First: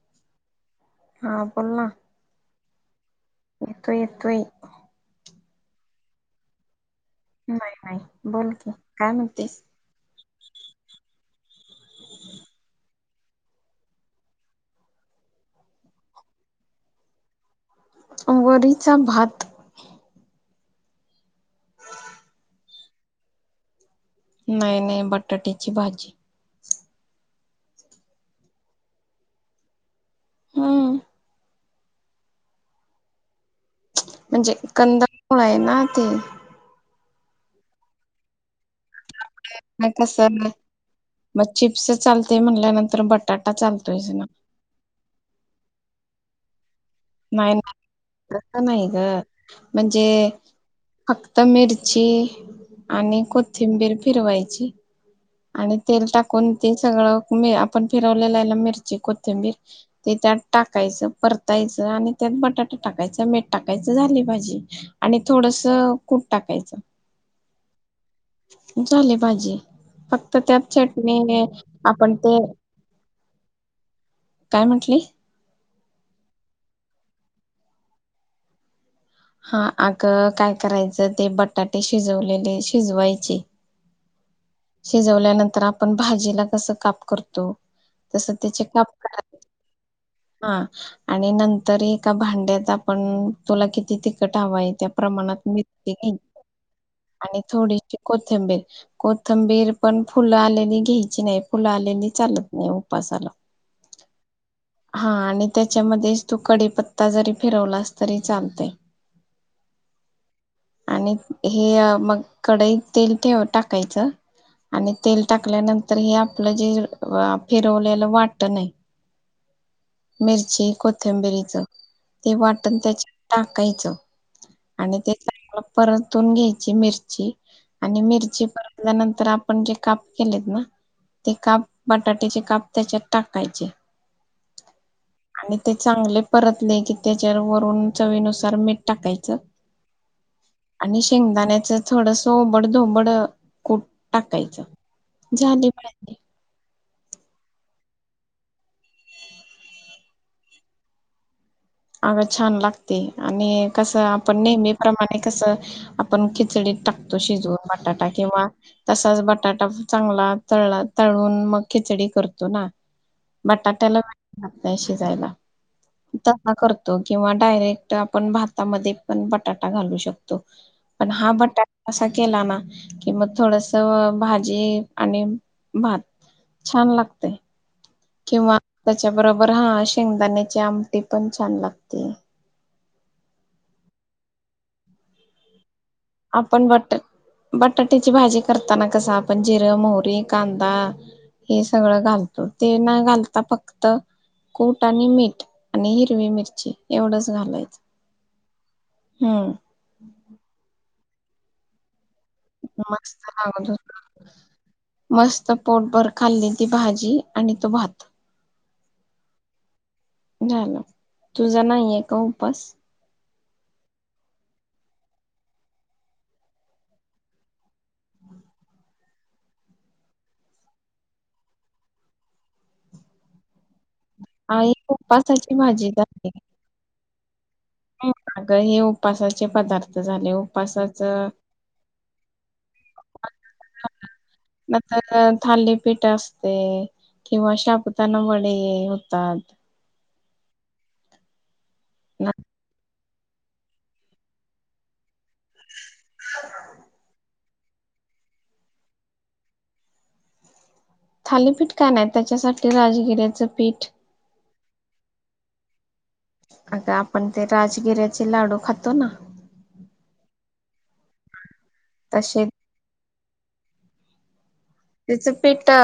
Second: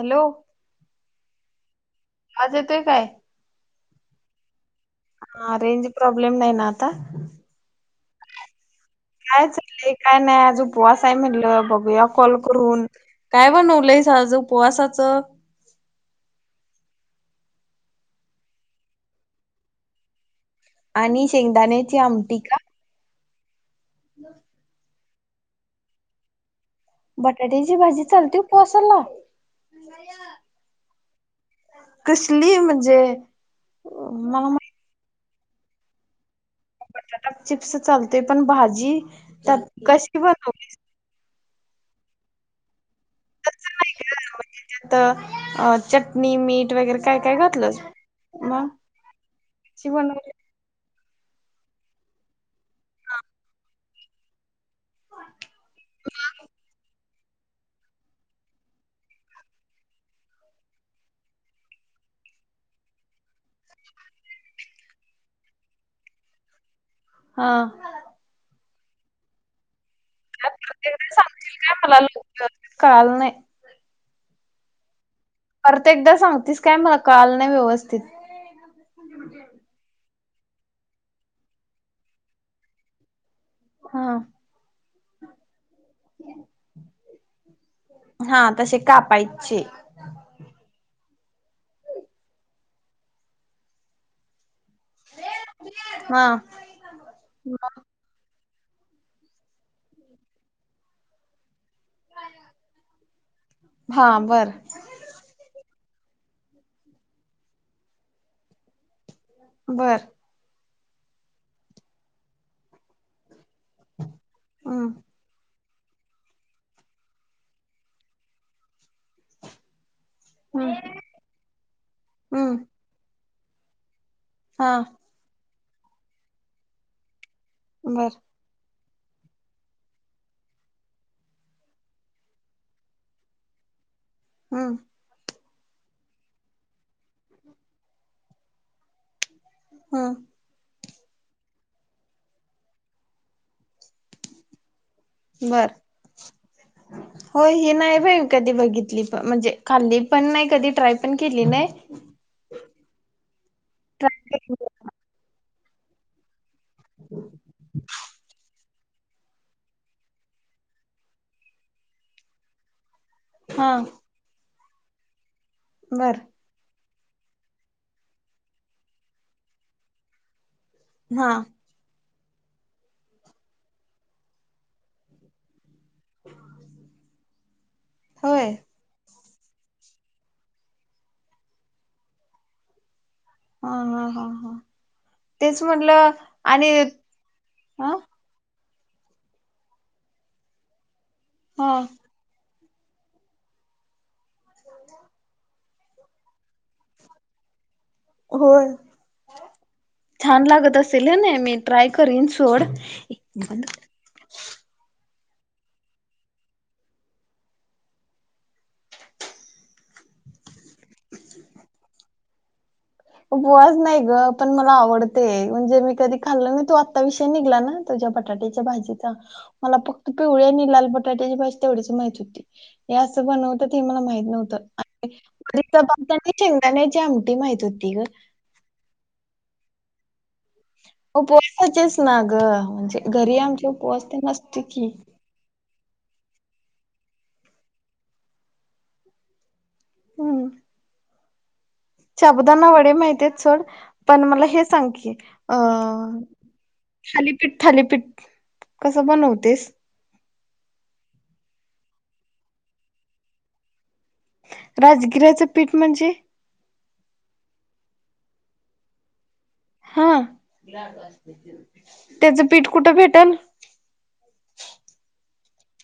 Hello हा बोलना. आवाज येतोय काय? येतोय येतोय. हा रेंज प्रॉब्लेम नाही ना आता. नाही नाही बोल की, काय चाललंय काय नाही आज उपवास हाय म्हटलं बघूया कॉल करून काय बणवलयस आज उपवासाचं वरीचा भात आणि शेंगदाण्याची आमटी का? नाइ नाइ बट बटाट्याची भाजी बटाट्याची भाजी चालती उपवासाला हां. कसली म्हजे अ. म्हणजे कंद. फळं आहे ना ते. बटाटा चिप्स चालतोय पण भाजी जी तर नाही कशी कसं बनवलीस? मग चिप्स चालतय म्हणल्यानंतर तर बटाटा तसं नाही चालतोयच ना. नी, मीठ वगैरे काय काय नाय नाय घातलंस तस मग नाही ग कशी मंजे बनवली? फक्त मिरची अ. आणि कोथिंबीर. फिरवायची आणि तेल टाकून ते सगळं आपण फिरवल्याल मिरची कोथिंबीर ते त्यात टाकायचं परतायचं. आणि त्यात बटाटा टाकायचं मीठ टाकायचं, झाली भाजी आणि थोडस कूट टाकायचं. हा. झाली भाजी. फक्त त्यात परत एकदा चटणी सांगशील काय मला आपण ते [unintelligible] कळाल नाही. काय म्हंटलीस. परत एकदा सांगतीस काय मला कळाल नाही व्यवस्थित. हा आग. काय करायच ते बटाटे शिजवलेले शिजवायचे. हा. शिजवल्यानंतर आपण भाजीला कस काप करतो तस हा त्याचे तसे काप करायचे. कापायचे हा आणि नंतर एका भांड्यात आपण तुला किती तिखट हवंय त्या प्रमाणात मिरची घ्यायची हा. आणि थोडीशी कोथिंबीर. कोथंबीर पण फुल आलेली घ्यायची नाही फुल आलेलि चालत नाही उपासाला. हा बर हा आणि त्याच्यामध्येच तू कडीपत्ता जरी फिरवलास तरी चालतय. बर. आणि हे मग कडईत तेल ठेव टाकायच हम्म आणि तेल टाकल्यानंत तर हे आपल जे फिरवलेल वाटन हाय मिरची हम्म कोथंबिरीच, ते हम्म वाटण त्याच्या टाकायच. हा आणि ते परतून घ्यायची मिरची. आणि बर मिरची नंतर आपण जे काप केलेत ना, ते काप बटाट्याचे काप त्याच्यात टाकायचे. ह्म्म. आणि ते चांगले परतले की त्याच्यावर वरून चवीनुसार मीठ टाकायचं. हा. आणि शेंगदाण्याच थोडस ओबड धोबड कुट टाकायचं. झाली हो हे नाही बईमी मी कधी बघितली, प म्हणजे खाल्ली पण नाही कधी ट्राय पण केली नाही. अग छान लागते आणि कस ट्राय आपण केली नेहमी प्रमाणे कस आपण खिचडीत टाकतो शिजवून बटाटा किंवा तसाच बटाटा चांगला तळला तळून मग खिचडी करतो ना. हा बटाट्याला नाही शिजयला. बर. किंवा डायरेक्ट आपण भातामध्ये पण बटाटा घालू शकतो. पण हा बटाटा असा केला ना की मग थोडस भाजी आणि भात छान लागतय. होय. किंवा त्याच्या बरोबर हा शेंगदाण्याची आमटी पण छान लागतेय. हा हा हा हा तेच म्हटलं आपण आणि बट हा बटाट्याची भाजी करत करताना आपण कस जिर, मोहरी, कांदा हे हा. सगळं घालतो ते न घालता फक्त कुट आणि मीठ आणि हिरवी मिरची एवढंच घालायचं. होय हम्म. छान लागत अस ल नेनी ट्राय करीन सोड ये मस्त लागत बंद होत. कर मस्त पोटभर खाल्ली ती भाजी आणि तो भात झालं तुझा नाहीय का उपास उपवास नाही ग पण मला आवडते म्हणजे मी कधी खाल्ल नाय तो आत्ता विषय निघला ना तुझ्या बटाट्याच्या भाजीचा मला फक्त पिवळी आणि लाल बटाट्याची भाजी तेवढीच माहित होती हे असं बनवतात हे मला मा माहित नव्हत आई उपासाची [unintelligible] शेंगदाण्याची आम ते माहित होत् का हे उ उपासाचे पदार्थ झाले वो उपवासाचेच ना ग म्हणजे घरी आमच्या उपवास ते नसते की ते किंवा शाबुदाना वडे होतात. हूं शाबुदाना वडे माहि तेचं सोड पण मला हे सांग की, अ थाली पीठ थालीपीठ कसं बनवतेस? थालीपीठ काय नाय त्याच्यासाठी राजगिऱ्याचं पीठ राजगिऱ्याचं पीठ म्हणजे? अग आपण ते राजगिऱ्याचे लाडू खातो ना हा तसे त्याचं पीठ कुठं भेटेल? त्याच पीठ अ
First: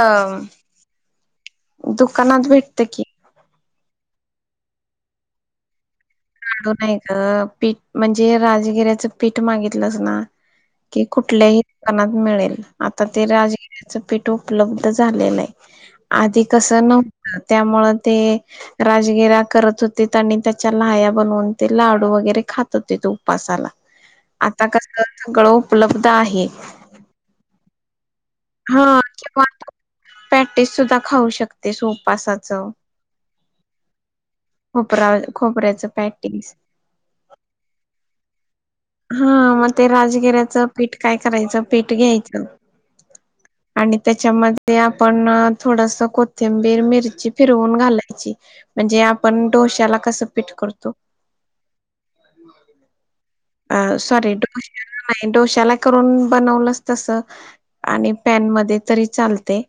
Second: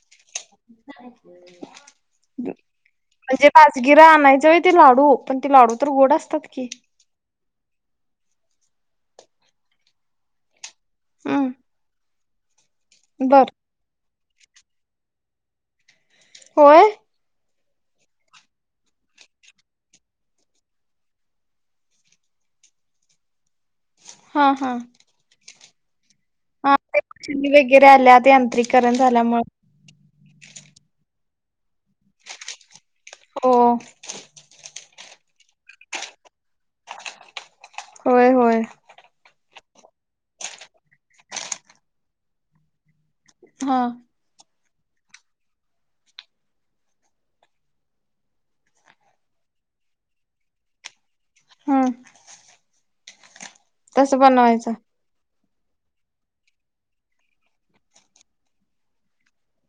दुकानात भेटतं की म्हणजे राजगिरा आणायच व्हय ते लाडू पण ती लाडू तर गोड अस लाडू नाय ग पीठ म्हणजे राजगिऱ्याचं पीठ मागितलंस ना की हम्म कुठल्याही दुकानात मिळेल. आता ते बर राजगिऱ्याच पीठ उपलब्ध झालेलय आधी होय कसं नव्हतं त्यामुळ ते राजगिरा करत होतेत आणि त्याच्या ल्हाया बनवून ते लाडू वगैरे खात होतेत उपासाला हा आता हा [unintelligible] कळव प्लब आहे त इराल्यात ते आत्रिकरण झाल्यामुळे पॅटीस सुद्धा खाऊ शकतेस उपासच हो खोबरा खोबऱ्याच पॅटिस होय होय हा मग ते राजगिऱ्याचं पीठ काय करायचं पीठ घ्यायचं हा आणि त्याच्यामध्ये ते आपण अं थोडस कोथिंबीर मिरची फिरवून घालायची म्हणजे आपण डोश्याला कसं पीठ करतो [inaudible] हम्म अ तसं सॉरी बनवायचं डोश्याला नाही डोश्या त्याला करून बनवलस तस आणि पॅन मध्ये तरी चालते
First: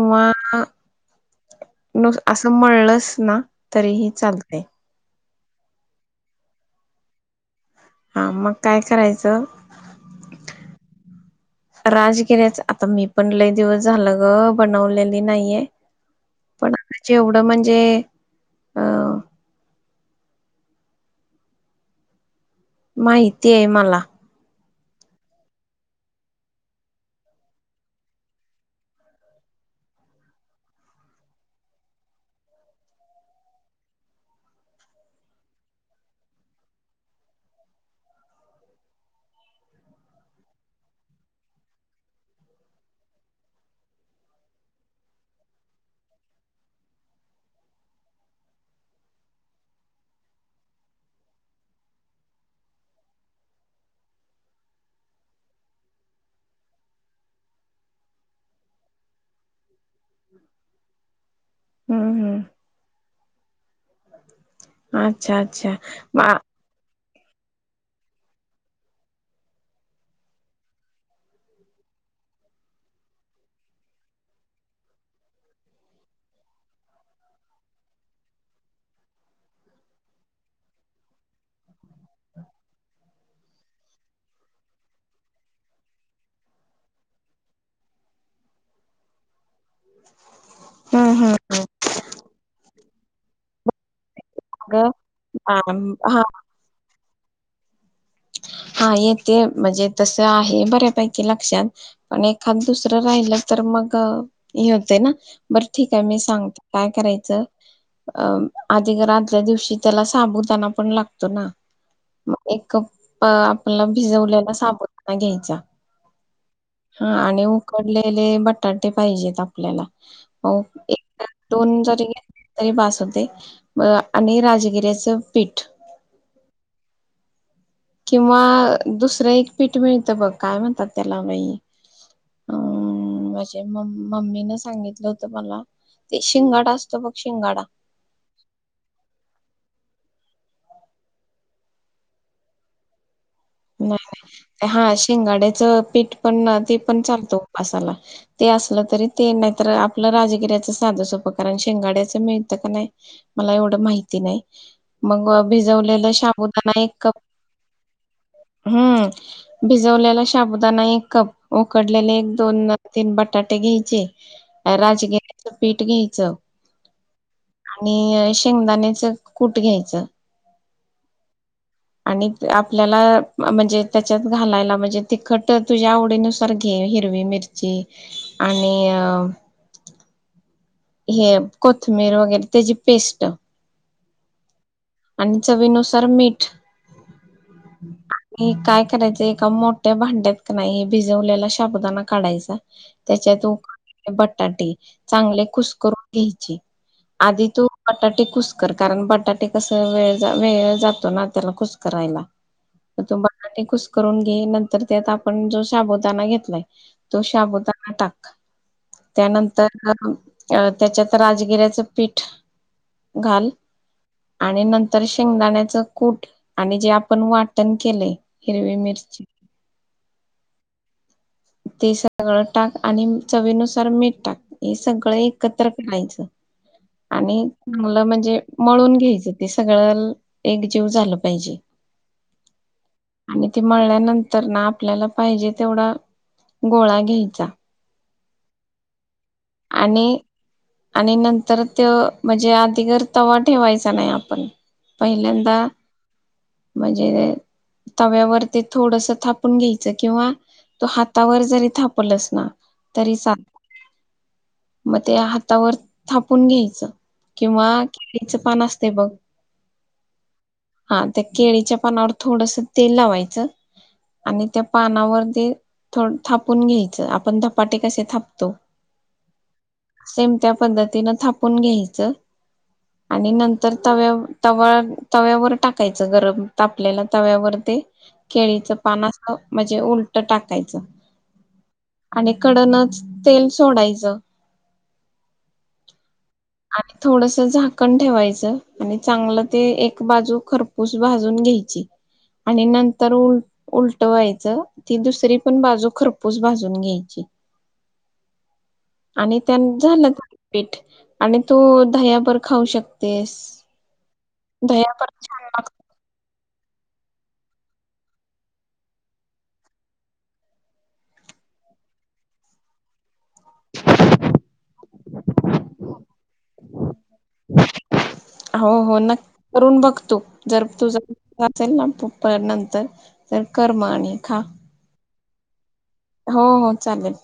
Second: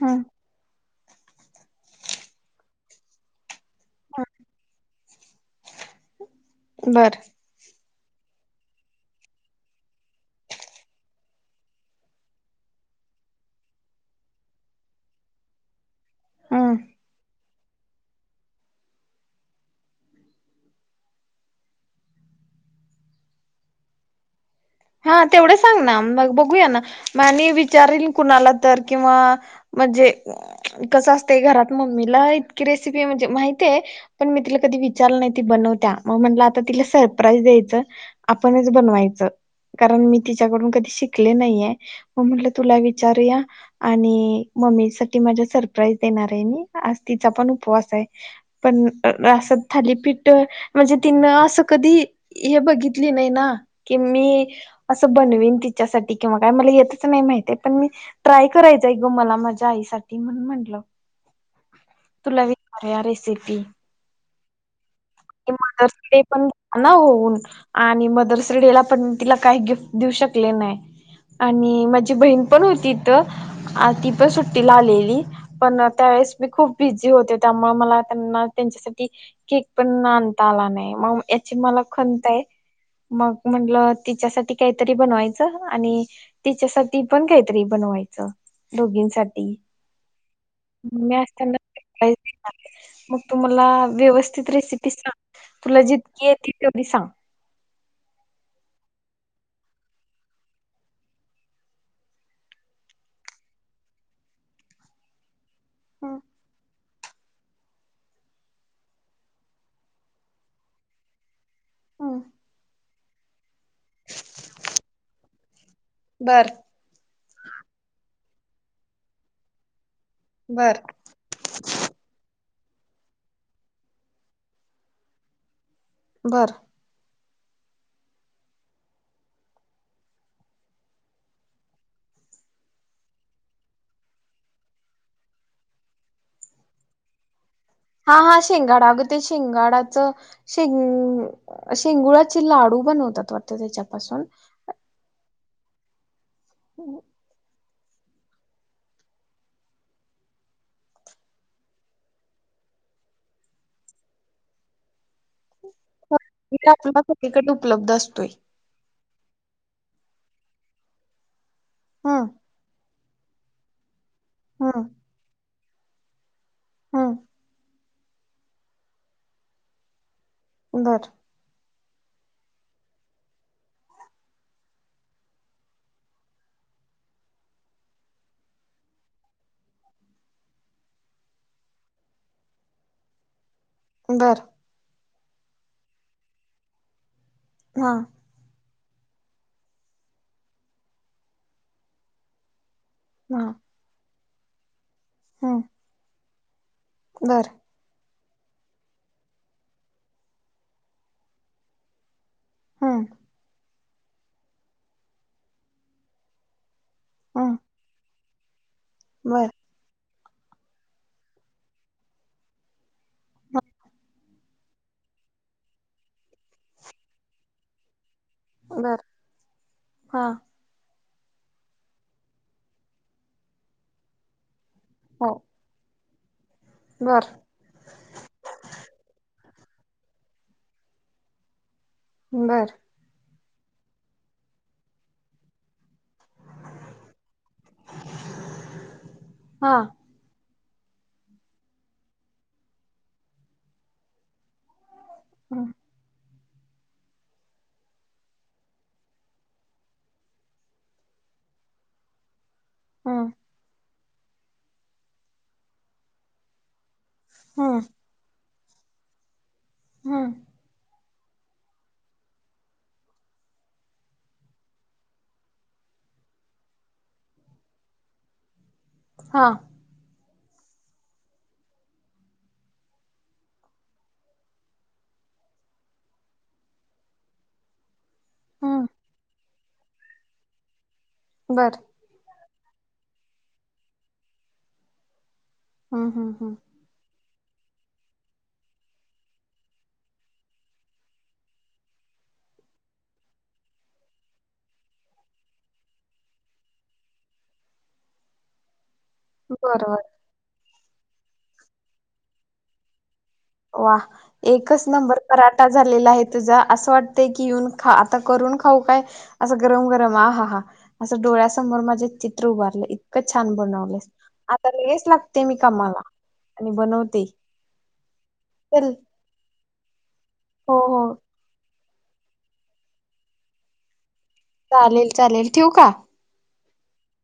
हम्म न असं मळलस ना तरीही चालतय बर हा मग काय करायचं राजगिर्याच आता मी पण लय दिवस झालं ग बनवलेली नाहीये पण हम्म जेवढ ड म्हणजे अ माहिती हे मला हा तेवढं सांग ना मग बघूया ना मग आणि विचारील कुणाला तर किंवा म्हणजे कसं असते घरात मम्मीला इतकी रेसिपी म्हणजे माहतीय पण मी तिला कधी विचारलं नाही ती बनवत्या मग म्हटलं आता तिला सरप्राईज द्यायचं आपणच बनवायचं कारण मी तिच्याकडून कधी शिकले नाहीये? मग म्हटलं तुला विचारूया आणि मम्मी साठी माझ्या सरप्राईज देणार आहे मी. आज तिचा पण उपवास आहे पण अस थालीपीठ म्हणजे तिनं असं कधी हे बघितली नाही ना की मी असं बनवीन तिच्यासाठी किंवा काय मला येतच नाही माहित पण मी ट्राय करायचं आहे गं मला माझ्या आईसाठी म्हणून म्हंटलं हम्म तुला हम्म वीचारुया रेसिपी अच्छा [unintelligible] मदर्स डे अच्छा. पण ना हो. आणि मदर्स डे ला पण तिला काही गिफ्ट देऊ शकले नाही आणि माझी बहीण पण होती इथं आणि ती पण सुट्टीला आलेली पण त्यावेेळेस मी खूप बिझी होते त्यामुळ मला त्यांना त्यांच्यासाठी केक पण आणता आला नाही मग याची मला खंत आहे. मग म्हटलं तिच्यासाठी काहीतरी बनवायचं आणि तिच्यासाठी पण काहीतरी बनवायचं दोघींसाठी हम्म मी असताना हम्म तिनं लई मग तुम्हाला व्यवस्थित रेसिपी अगं सांग तुला आम- हा जितकी येती तेवढी सांग? हा येते म्हणजे तस आहे बऱ्यापैकी लक्षात पण एखादं दुसरं राहिलं तर मग हे होतय ना बरं ठीक आहे मी सांगते काय करायचं अ आधी घर आदल्या दिवशी त्याला साबुदाणा पण लागतो ना मग एक कप अ अ आपल्याला भिजवलेला साबुदाणा घ्याय चा बर हा आणि उकडलेल हे बटाटे पाहिजेत आपल्याला हो बर एक [unintelligible] दोन जरी तरी बास होतयं मग आणि राजगिऱ्याचं पीठ बर किंवा दुसरं एक पीठ मिळत बघ काय म्हणतात त्याला बाई अं माझे मम मम्मीन सांगितलं होत मला ते शिंगाडा असतो बघ शिंगाडा हा हा शिंगाडा अग ते शिंगाडाच शिंग शिंगुळाचे लाडू बनवतात वाट नाय हा शिंगाड्या चं पीठ पण ते पण चालत उपासाला ते असलं तरी ते नाय तर आपलं राजगिऱ्याचं साधं सोपं कारण शिंगाड्याचं मिळतं का नाय मला एवढं माहिती नाय मग भिजवलेलं शाबुदाणा एक आपला कप सगळीकडे उपलब्ध असतोय हूं भिजवलेला शाबुदाणा एक कप उकडलेले हम्म एक दोन तीन बटाटे घ्यायचे राजगि [unintelligible] पीठ घ्यायचं हं आणि शेंगदाण्याचं कूट घ्यायचं. बरं आणि क आप आपल्याला म्हणजे त्याच्यात घालायला म्हणजे तिखट तुझ्या आवडीनुसार घे हिरवी मिरची आणि अअ हे कोथंमीर वगैरे त्याजी पेस्ट बरं आणि चवीनुसार मीठ हा [unintelligible] काय करायच एका मोठ्या भांड्यात कनाय भिजवलेला शाबुदाना काढायचा हा त्याच्यात [unintelligible] बटाटी चांगले हम्म कुसकरून घ्यायचे आधी बर तू बटाटे कुसकरतान आणि बटाटे तस वेळ, वेळ जातो ना त्याला कुस करायला. हम्म अता बटाटे खुस करून घे नंतर त्यात आपण जो शबुदाणा घेतलाय तो हम्म शाबुदाना टाक. का? बर त्यानंतर [unintelligible] अ त्याच्यात राजगिऱ्याचं पीठ घाल. आणि नंतर शेंगदाण्याच कूट आणि जे आपण वाटण केलंय हिरवी बर मिर्ची हा ते सगळं टाक आणि चवीनुसार मीठ टाक. ते सगळं हो एकत्र करायचं. बर आणि मुलं म्हणजे मळून तेच ते सगळं एकजीव झालं पाहिजे. बर. आणि ती मळल्यानंतर ना आपल्याला पाहिजे तेवढा गोळा घ्यायचा. हा आणि आणि नंतर त्यो म्हणजे आधीगर तवा ठेवायचा नाही आपण. पहिल्यांदा हम्म म्हणजे तव्यावर ते थोडस थापून घ्यायचं किंवा तो हातावर जरी थापलस ना तरी हम्म साल मग ते हातावर थापून घ्यायचं. किंवा हम्म केळीच पान अस ते बघ. हम्म. हा त्या केळीच्या पानावर थोडस तेल लावायचं आणि त्या पानावर ते थोड थापून घ्यायचं आपण धपाटे कसे थापतो. हा. सेम त्या पद्धतीन थापून घ्यायचं आणि नंतर तव्याव-तवा-तव्यावर टाकायचं गरम तापलेला तव्यावर ते केळीचं हम्म पान अस म्हणजे उलटं टाकायचं. बर. इकडनच तेल सोडायच. हम् हम्म हम्. ते झाकण ठेवायचं आणि चांगलं ते एक बाजू खरपूस भाजून घ्यायची आणि नंतर उल- उलटवायचं ती दुसरी पण बाजू खरपूस भाजून घ्यायची. आणि त्यांन बरोबर झालं पीठ. आणि तो दह्याबरोबर खाऊ शक वा एकच नंबर छान पराठा लागत झालेला आहे. तुजा असं वाटतयं की येऊन खा आता करून खाऊ काय असं गरम-गरम आ हा हा असं डोळ्यासमोर माज्या चित्र उभारलंय. इतकं छान बनवलेस आता लगेच लागते मी कामाला आणि बनवते. हो चल हो नक् करून बघतो. जर हो हो तुझं असेल ना तु [unintelligible] नंतर तर कर म आणि खा. चालेल चालेल, ठेवू का? हो हो चालेल.